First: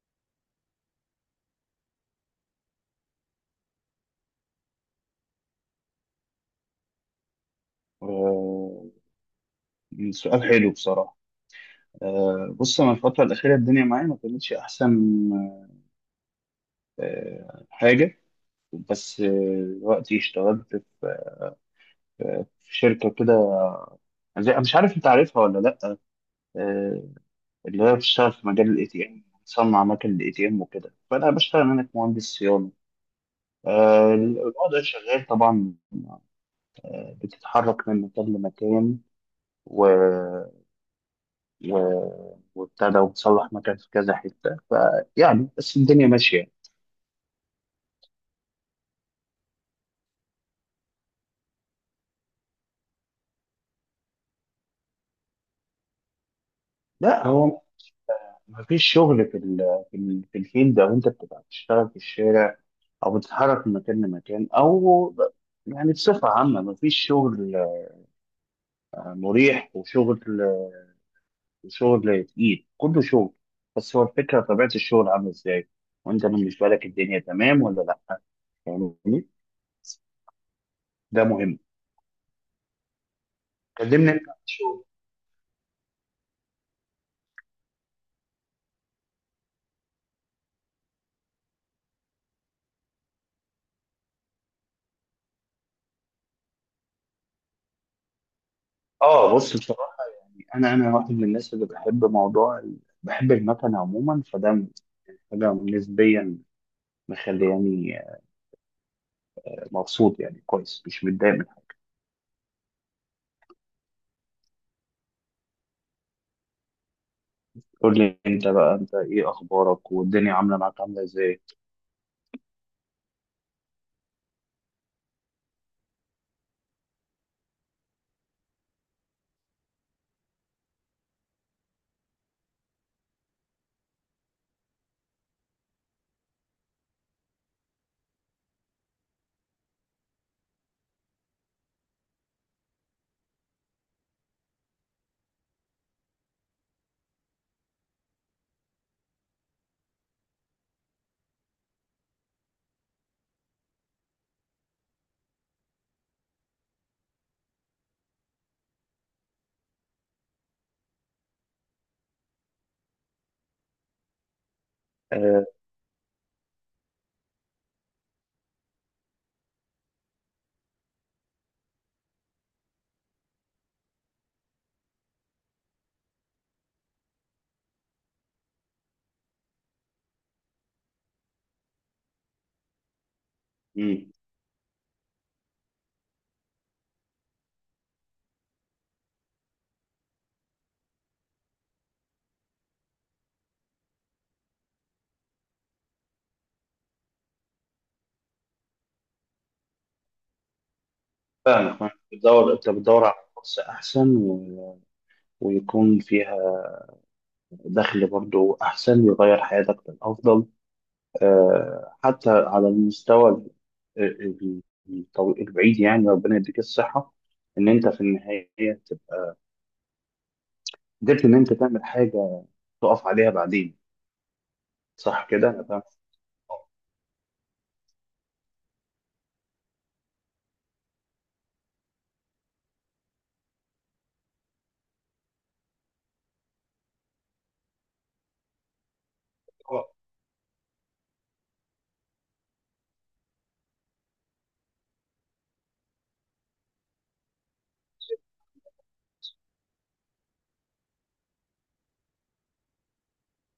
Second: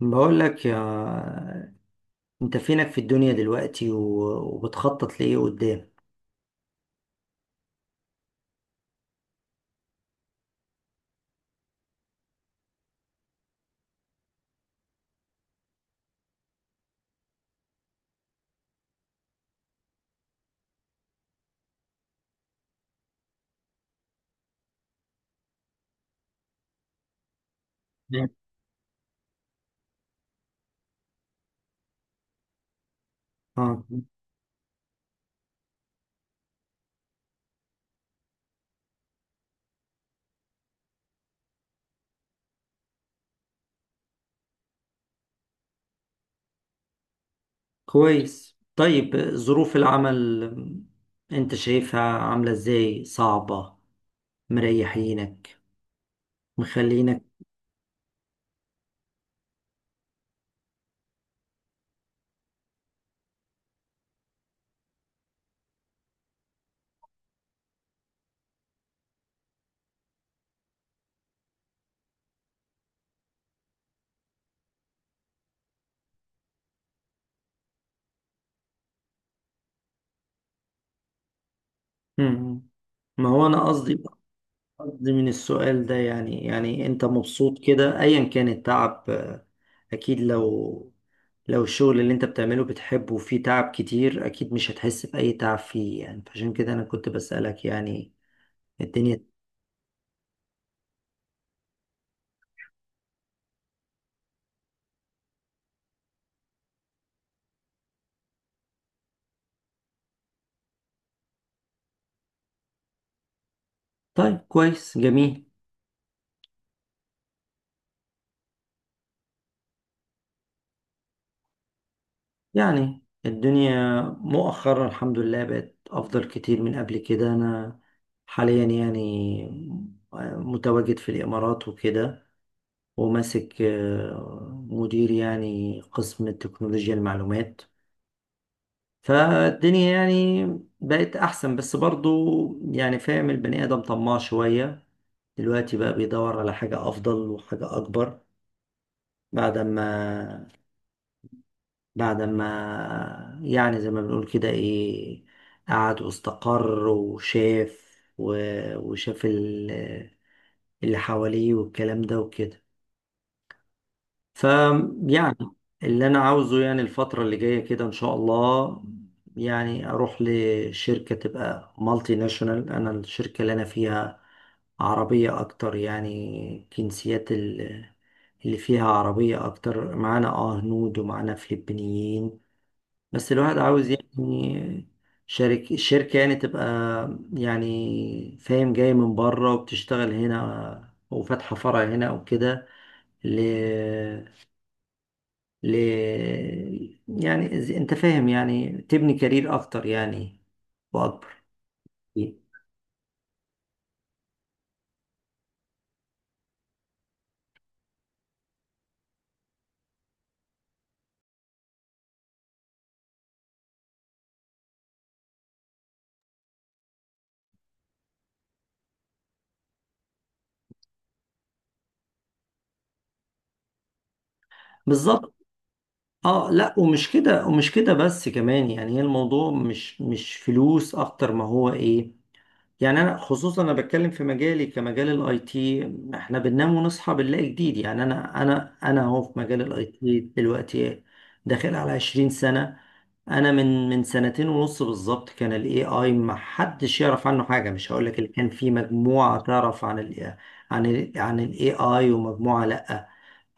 بقول لك يا، انت فينك في الدنيا دلوقتي وبتخطط لايه قدام؟ آه، سؤال حلو بصراحة. بص أنا الفترة الأخيرة الدنيا معايا ما كانتش أحسن حاجة. بس دلوقتي اشتغلت في في شركة كده مش عارف أنت عارفها ولا لأ. آه، اللي هي نعم. بتشتغل في مجال الاي تي ام، بتصنع اماكن الاي تي ام وكده، فأنا بشتغل هناك مهندس صيانة. اه، الوضع شغال طبعا، بتتحرك من مكان لمكان وابتدى وتصلح مكان في كذا حتة، فيعني بس الدنيا ماشية. كويس، طيب ظروف العمل انت شايفها عاملة ازاي؟ صعبة؟ مريحينك؟ مخلينك؟ لا، هو مفيش شغل في الفيلد، أو أنت بتبقى بتشتغل في الشارع أو بتتحرك من مكان لمكان يعني بصفة عامة مفيش شغل مريح، وشغل تقيل، كله شغل. بس هو الفكرة طبيعة الشغل عاملة إزاي، وأنت بالنسبة لك الدنيا تمام ولا لأ، فاهمني؟ ده مهم. مم. ما هو انا قصدي كلمني أنت عن الشغل. قصدي من السؤال ده يعني انت مبسوط كده ايا كان التعب، اكيد لو الشغل اللي انت بتعمله بتحبه وفيه تعب كتير اكيد مش هتحس بأي تعب فيه يعني، فعشان كده انا كنت بسألك يعني الدنيا. آه، بص، انا واحد من الناس اللي بحب بحب المكن عموما، فده حاجه نسبيا مخلياني مبسوط، يعني كويس مش متضايق منها. طيب، كويس، جميل. قول لي انت بقى، انت ايه اخبارك، والدنيا عامله معاك عامله ازاي؟ يعني الدنيا مؤخرا الحمد لله بقت افضل كتير من قبل كده، انا حاليا يعني متواجد في الامارات وكده، وماسك مدير يعني قسم تكنولوجيا المعلومات، فالدنيا يعني بقت أحسن بس برضو يعني، فاهم، البني آدم طماع شوية، دلوقتي بقى بيدور على حاجة أفضل وحاجة أكبر بعد ما، يعني زي ما بنقول كده إيه، قعد واستقر وشاف اللي حواليه والكلام ده وكده، فيعني آه، اللي انا عاوزه يعني الفترة اللي جاية كده ان شاء الله، يعني اروح لشركة تبقى مالتي ناشونال. انا الشركة اللي انا فيها عربية اكتر، يعني جنسيات اللي فيها عربية اكتر، معانا اه هنود ومعانا فلبينيين، بس الواحد عاوز امم، يعني شركة، الشركة يعني تبقى، يعني فاهم، جاي من بره وبتشتغل هنا وفاتحة فرع هنا او كده، ل... يعني انت فاهم، يعني تبني كارير اكتر يعني واكبر. فاهمك فاهمك. بتدور، انت بتدور على فرصه احسن ويكون فيها دخل برضو احسن، يغير حياتك للافضل. حتى على ال- البعيد، يعني ربنا يديك الصحه ان انت في النهايه قدرت ان انت تعمل حاجه تقف عليها بعدين. صح بالظبط. كده انا فاهم؟ اه لا، ومش كده ومش كده بس كمان يعني، هي الموضوع مش فلوس اكتر ما هو ايه، يعني انا خصوصا انا بتكلم في مجالي كمجال الاي تي، احنا بننام ونصحى بنلاقي جديد، يعني انا اهو في مجال الاي تي دلوقتي داخل على 20 سنة. انا من سنتين ونص بالظبط كان الاي اي ما حدش يعرف عنه حاجة، مش هقول لك اللي كان في مجموعة تعرف عن ال عن ال عن الاي اي ومجموعة لا،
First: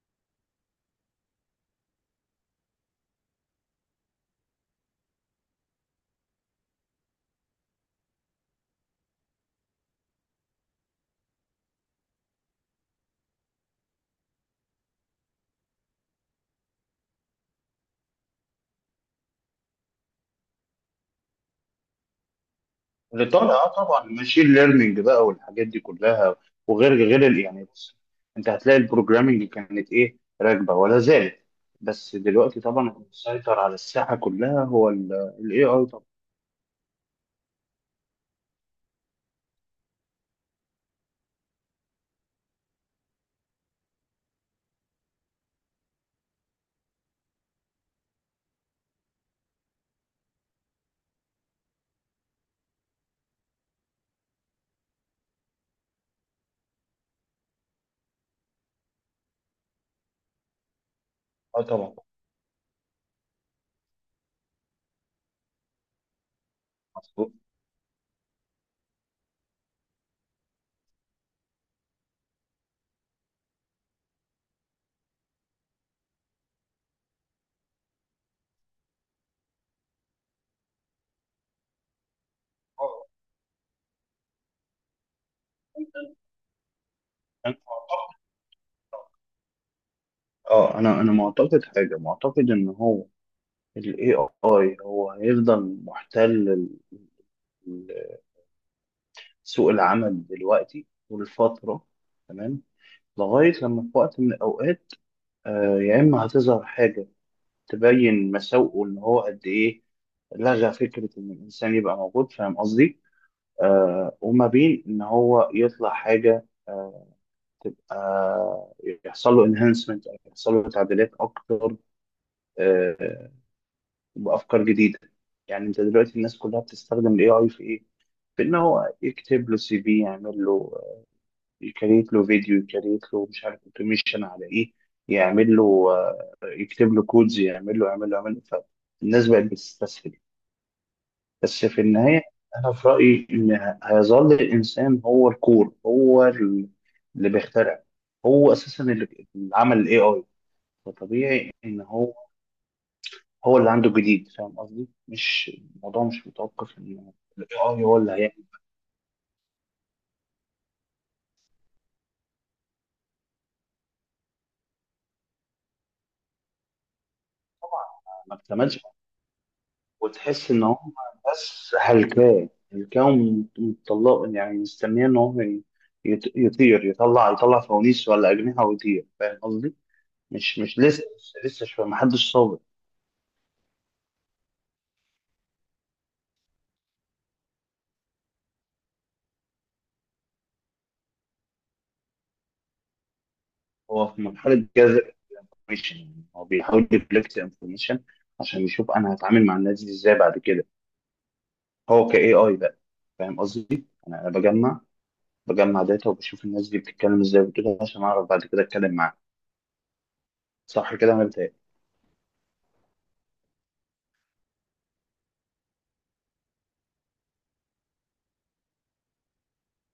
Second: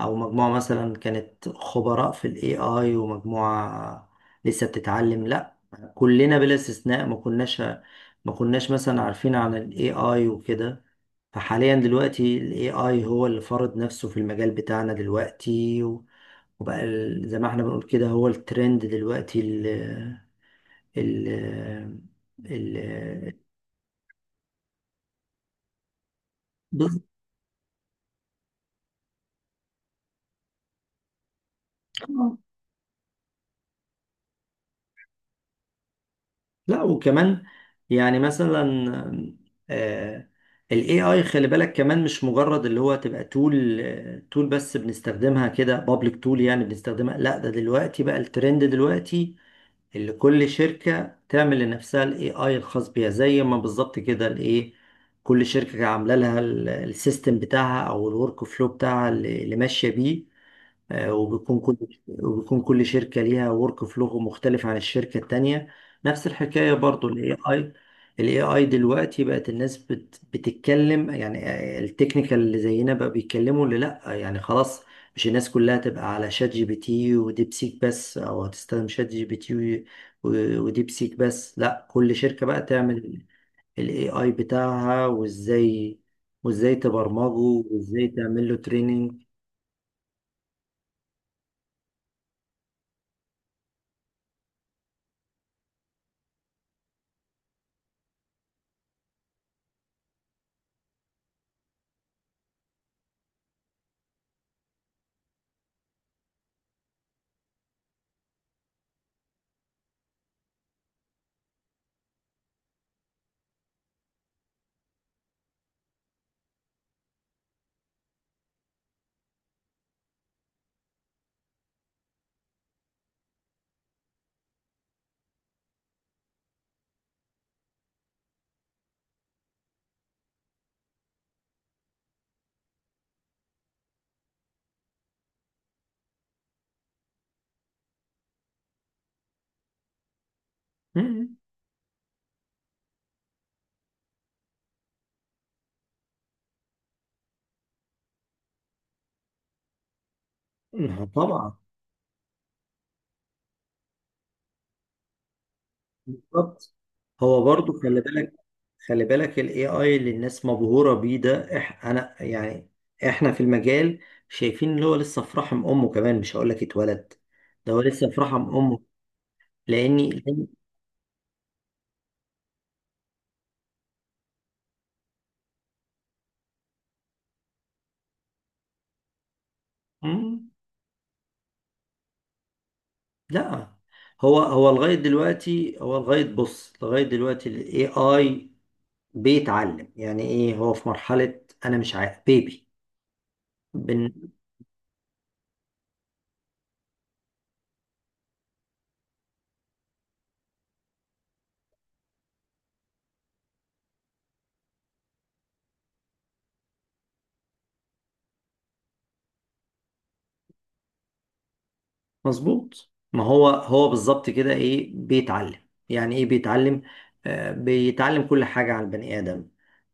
او مجموعة مثلا كانت خبراء في الاي اي ومجموعة لسه بتتعلم لا، كلنا بلا استثناء ما كناش، مثلا عارفين عن الاي اي وكده، فحاليا دلوقتي الاي اي هو اللي فرض نفسه في المجال بتاعنا دلوقتي، وبقى زي ما احنا بنقول كده هو الترند دلوقتي ال ال ال اللي طالع، اه طبعا، ماشين ليرنينج بقى والحاجات دي كلها. وغير غير يعني بص، انت هتلاقي البروجرامينج كانت ايه راكبه، ولا زالت، بس دلوقتي طبعا اللي مسيطر على الساحه كلها هو الاي اي طبعا. لا. وكمان يعني مثلا، آه، ال AI خلي بالك كمان مش مجرد اللي هو تبقى تول، تول بس بنستخدمها كده بابليك تول يعني بنستخدمها، لا ده دلوقتي بقى الترند دلوقتي اللي كل شركة تعمل لنفسها ال AI الخاص بيها، زي ما بالظبط كده الايه، كل شركة عاملة لها السيستم بتاعها او الورك فلو بتاعها اللي ماشية بيه، آه، وبيكون اه كل طبعا، وبيكون كل شركة ليها ورك فلو مختلف عن الشركة التانية. نفس الحكاية برضو مظبوط. ال AI، ال AI دلوقتي بقت الناس بتتكلم يعني، التكنيكال اللي زينا بقى بيتكلموا، اللي لأ يعني خلاص، مش الناس كلها تبقى على شات جي بي تي وديبسيك بس أو هتستخدم شات جي بي تي وديبسيك بس، لأ كل شركة بقى تعمل اه، ال AI بتاعها، وإزاي أنا تبرمجه وإزاي معتقد- تعمل له تريننج. انا معتقد حاجه، معتقد ان هو الاي اي هو هيفضل محتل سوق العمل دلوقتي والفترة، تمام، لغاية لما في وقت من الأوقات يا إما هتظهر حاجة تبين مساوئه إن هو قد إيه لغى فكرة إن الإنسان يبقى موجود، فاهم قصدي؟ وما بين إن هو يطلع حاجة تبقى، يحصل له انهانسمنت، أو يحصل له تعديلات أكتر آه، بأفكار جديدة. يعني أنت دلوقتي الناس كلها بتستخدم ال AI في إيه؟ في إن هو يكتب له سي في، يعمل له، يكريت له فيديو، يكريت له مش عارف اوتوميشن على ايه، يعمل له يكتب له كودز، يعمل له يعمل له. فالناس بقت بتستسهل، بس في النهاية أنا في رأيي إن هيظل الإنسان هو الكور، اللي بيخترع. هو أساسا اللي عمل ال AI، طبعا. فطبيعي إن هو اللي عنده جديد، فاهم قصدي؟ مش الموضوع، مش بالظبط. متوقف إن ال هو برضو AI هو خلي اللي بالك، هيعمل الاي اي اللي الناس مبهوره بيه ده، انا يعني احنا في المجال شايفين اللي هو لسه في رحم امه، كمان مش هقول لك اتولد، ده هو طبعا. لسه في ما رحم اكتملش. امه، لاني لأن- وتحس ان هم بس هلكاه، مطلق، يعني مستنيه ان يطير، يطلع فوانيس ولا اجنحه ويطير، فاهم قصدي؟ مم، مش لسه، لسه شويه، ما حدش صابر. لا، هو لغايه دلوقتي هو لغايه بص لغايه دلوقتي الاي اي بيتعلم، يعني ايه هو في مرحله، انا مش عارف، بيبي. هو في مرحله جاذب انفورميشن، يعني هو بيحاول يكولكت انفورميشن عشان يشوف انا هتعامل مع الناس دي ازاي بعد كده. هو كاي اي بقى، فاهم قصدي؟ أنا بجمع داتا، وبشوف الناس دي بتتكلم ازاي وبتقول إيه، عشان اعرف بعد كده اتكلم معاها. صح كده انا بتهيألي. مظبوط. ما هو هو بالظبط كده ايه بيتعلم، يعني ايه بيتعلم، بيتعلم كل حاجة عن البني آدم،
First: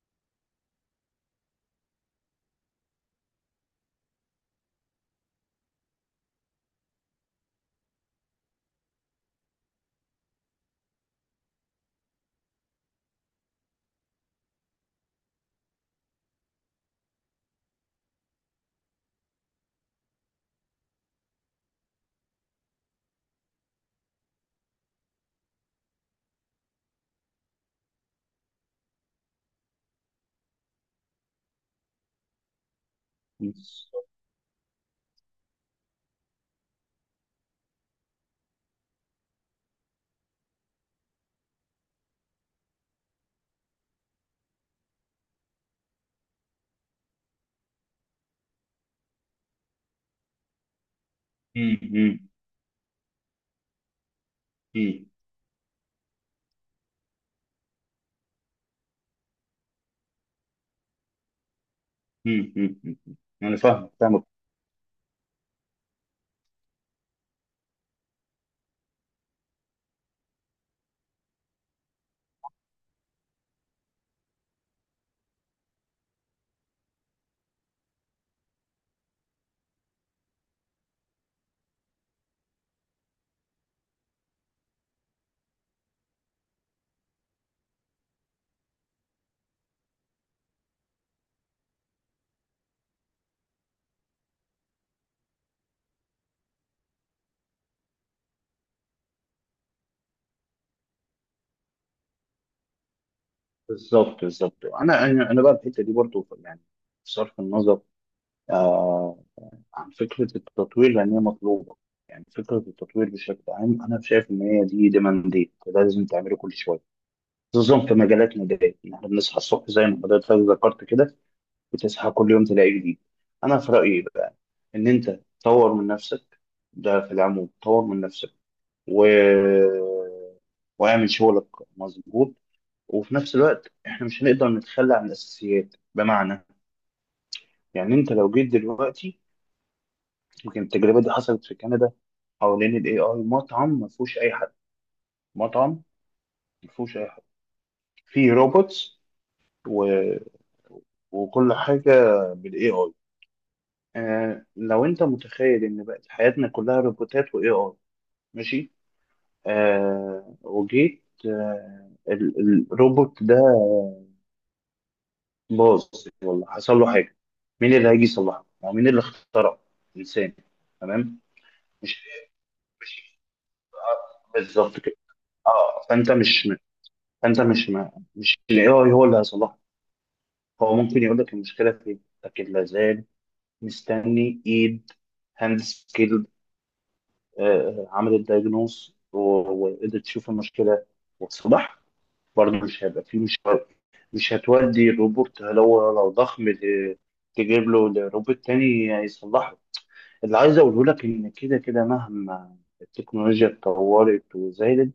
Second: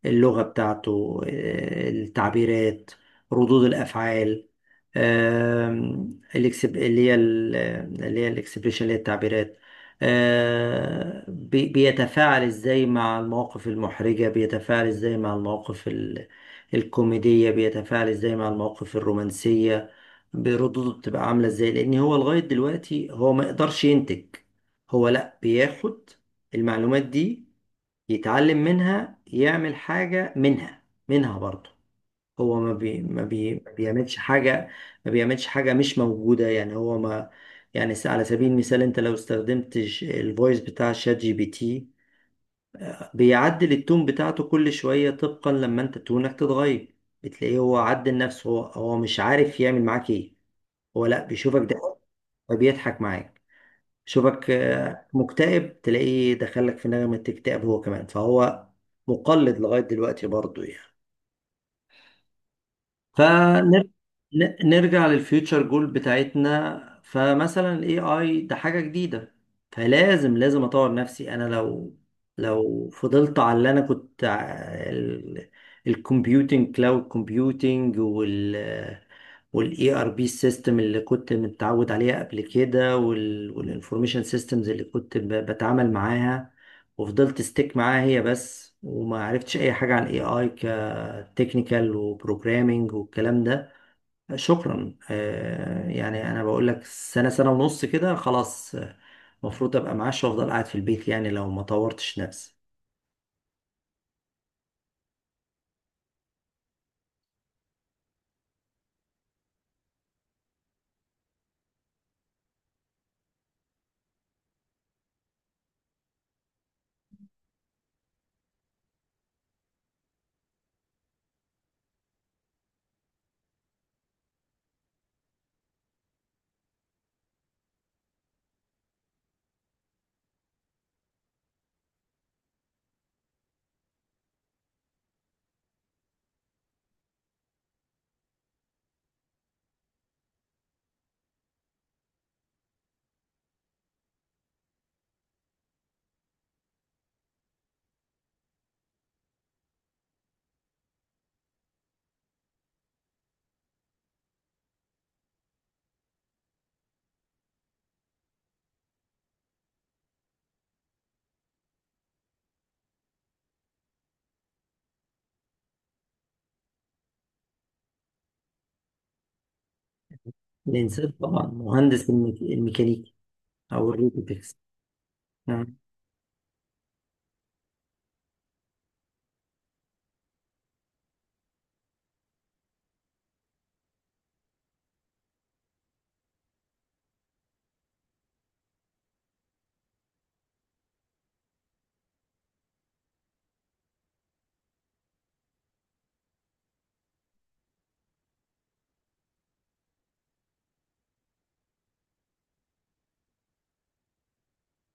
اللغة بتاعته، التعبيرات، ردود الأفعال، آم، الإكسب- اللي هي ال- اللي هي الاكسبريشن اللي هي التعبيرات، بيتفاعل ازاي مع المواقف المحرجة، بيتفاعل ازاي مع المواقف الكوميدية، بيتفاعل ازاي مع المواقف الرومانسية، بردوده بتبقى عاملة ازاي، لان هو لغاية دلوقتي هو ما يقدرش ينتج، هو لا بياخد المعلومات دي يتعلم منها يعمل حاجة منها، منها برضه، هو مم. ما بيعملش حاجة مش موجودة يعني، هو ما يعني على سبيل المثال انت لو استخدمت الفويس بتاع شات جي بي تي، بيعدل التون بتاعته كل شوية طبقا لما انت تونك تتغير، بتلاقيه هو عدل نفسه، هو مش عارف يعمل معاك ايه، هو لا بيشوفك ده مم. فبيضحك معاك، شوفك مم. مكتئب تلاقيه دخلك في نغمة اكتئاب هو كمان، فهو مقلد لغاية دلوقتي برضو يعني، مم، مم، مم. انا فاهم، فاهمك. فنرجع للفيوتشر جول بتاعتنا، فمثلا الاي اي ده حاجة جديدة، فلازم، لازم اطور نفسي. انا لو فضلت على اللي انا كنت، الكمبيوتنج، كلاود كومبيوتنج، والاي ار بي سيستم اللي كنت متعود عليها قبل كده، والانفورميشن سيستمز اللي كنت بتعامل معاها، وفضلت ستيك معاها هي بس وما عرفتش اي حاجه عن اي اي كتكنيكال وبروجرامينج والكلام ده، شكرا، يعني انا بقول لك سنه، سنه ونص كده، خلاص، المفروض ابقى معاش وافضل قاعد في البيت، يعني لو ما طورتش نفسي. بالظبط بالظبط. انا انا أنا بقى الحته دي برضو يعني، بصرف النظر آه عن فكره التطوير لان هي مطلوبه، يعني فكره التطوير بشكل عام، انا شايف ان هي دي ديمانديت، ده لازم تعمله كل شويه، خصوصا في مجالاتنا دي، إن احنا بنصحى الصبح زي ما حضرتك ذكرت كده، بتصحى كل يوم تلاقي جديد. انا في رايي بقى ان انت تطور من نفسك، ده في العموم طور من نفسك، و واعمل شغلك، مظبوط. وفي نفس الوقت احنا مش هنقدر نتخلى عن الاساسيات. بمعنى، يعني انت لو جيت دلوقتي، يمكن التجربه دي حصلت في كندا، حوالين الاي اي، مطعم ما فيهوش اي حد، مطعم ما فيهوش اي حد، فيه روبوتس و... وكل حاجه بالاي اي. آه لو انت متخيل ان بقت حياتنا كلها روبوتات واي اي، ماشي، آه وجيت، الروبوت ده باظ، والله حصل له حاجه، مين اللي هيجي يصلحه؟ ما هو مين اللي اخترع؟ انسان. الانسان تمام؟ طبعا، مش مهندس الميكانيكي مش او الروبوتكس. بالظبط كده. آه، اه فانت مش الاي اي هو اللي هيصلحه. هو ممكن يقول لك المشكله فين، لكن لا زال مستني ايد، هاند سكيلد، عملت دايجنوس وقدرت تشوف المشكله وتصلحها. برضه مش هيبقى فيه مش مش هتودي الروبوت، لو ضخم، تجيب له روبوت تاني يصلحه. اللي عايز اقوله لك ان كده كده مهما التكنولوجيا اتطورت وزادت،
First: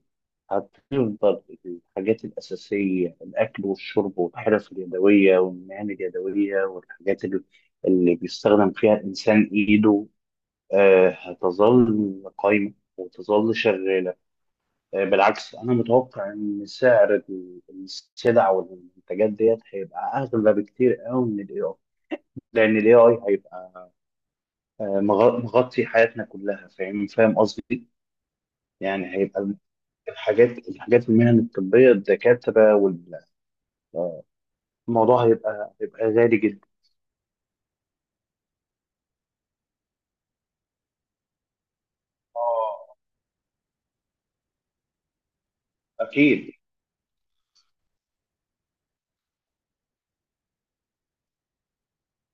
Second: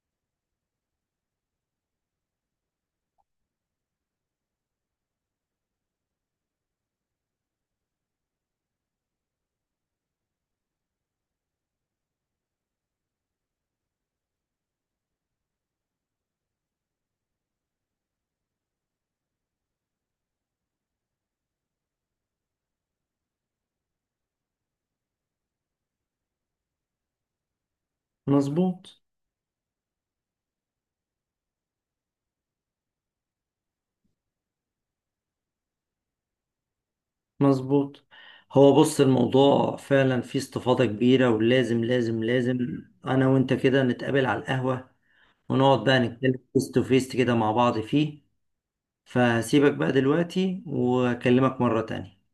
هتفضل الحاجات الأساسية، الأكل والشرب والحرف اليدوية والمهن اليدوية، اللي بيستخدم فيها الإنسان إيده هتظل قايمة وتظل شغالة. بالعكس، أنا متوقع إن سعر السلع والمنتجات ديت هيبقى أغلى بكتير قوي من ال AI، لأن ال AI هيبقى مغطي حياتنا كلها، فاهم فاهم قصدي؟ مظبوط، يعني هيبقى الحاجات في المهن الطبية، الدكاترة، والموضوع هيبقى غالي جدا. مظبوط. هو بص الموضوع فعلا فيه استفاضة كبيرة ولازم، لازم، لازم اه أنا وأنت كده نتقابل على القهوة ونقعد بقى نتكلم اكيد. فيس تو فيس كده مع بعض فيه، فسيبك بقى دلوقتي وأكلمك مرة تانية.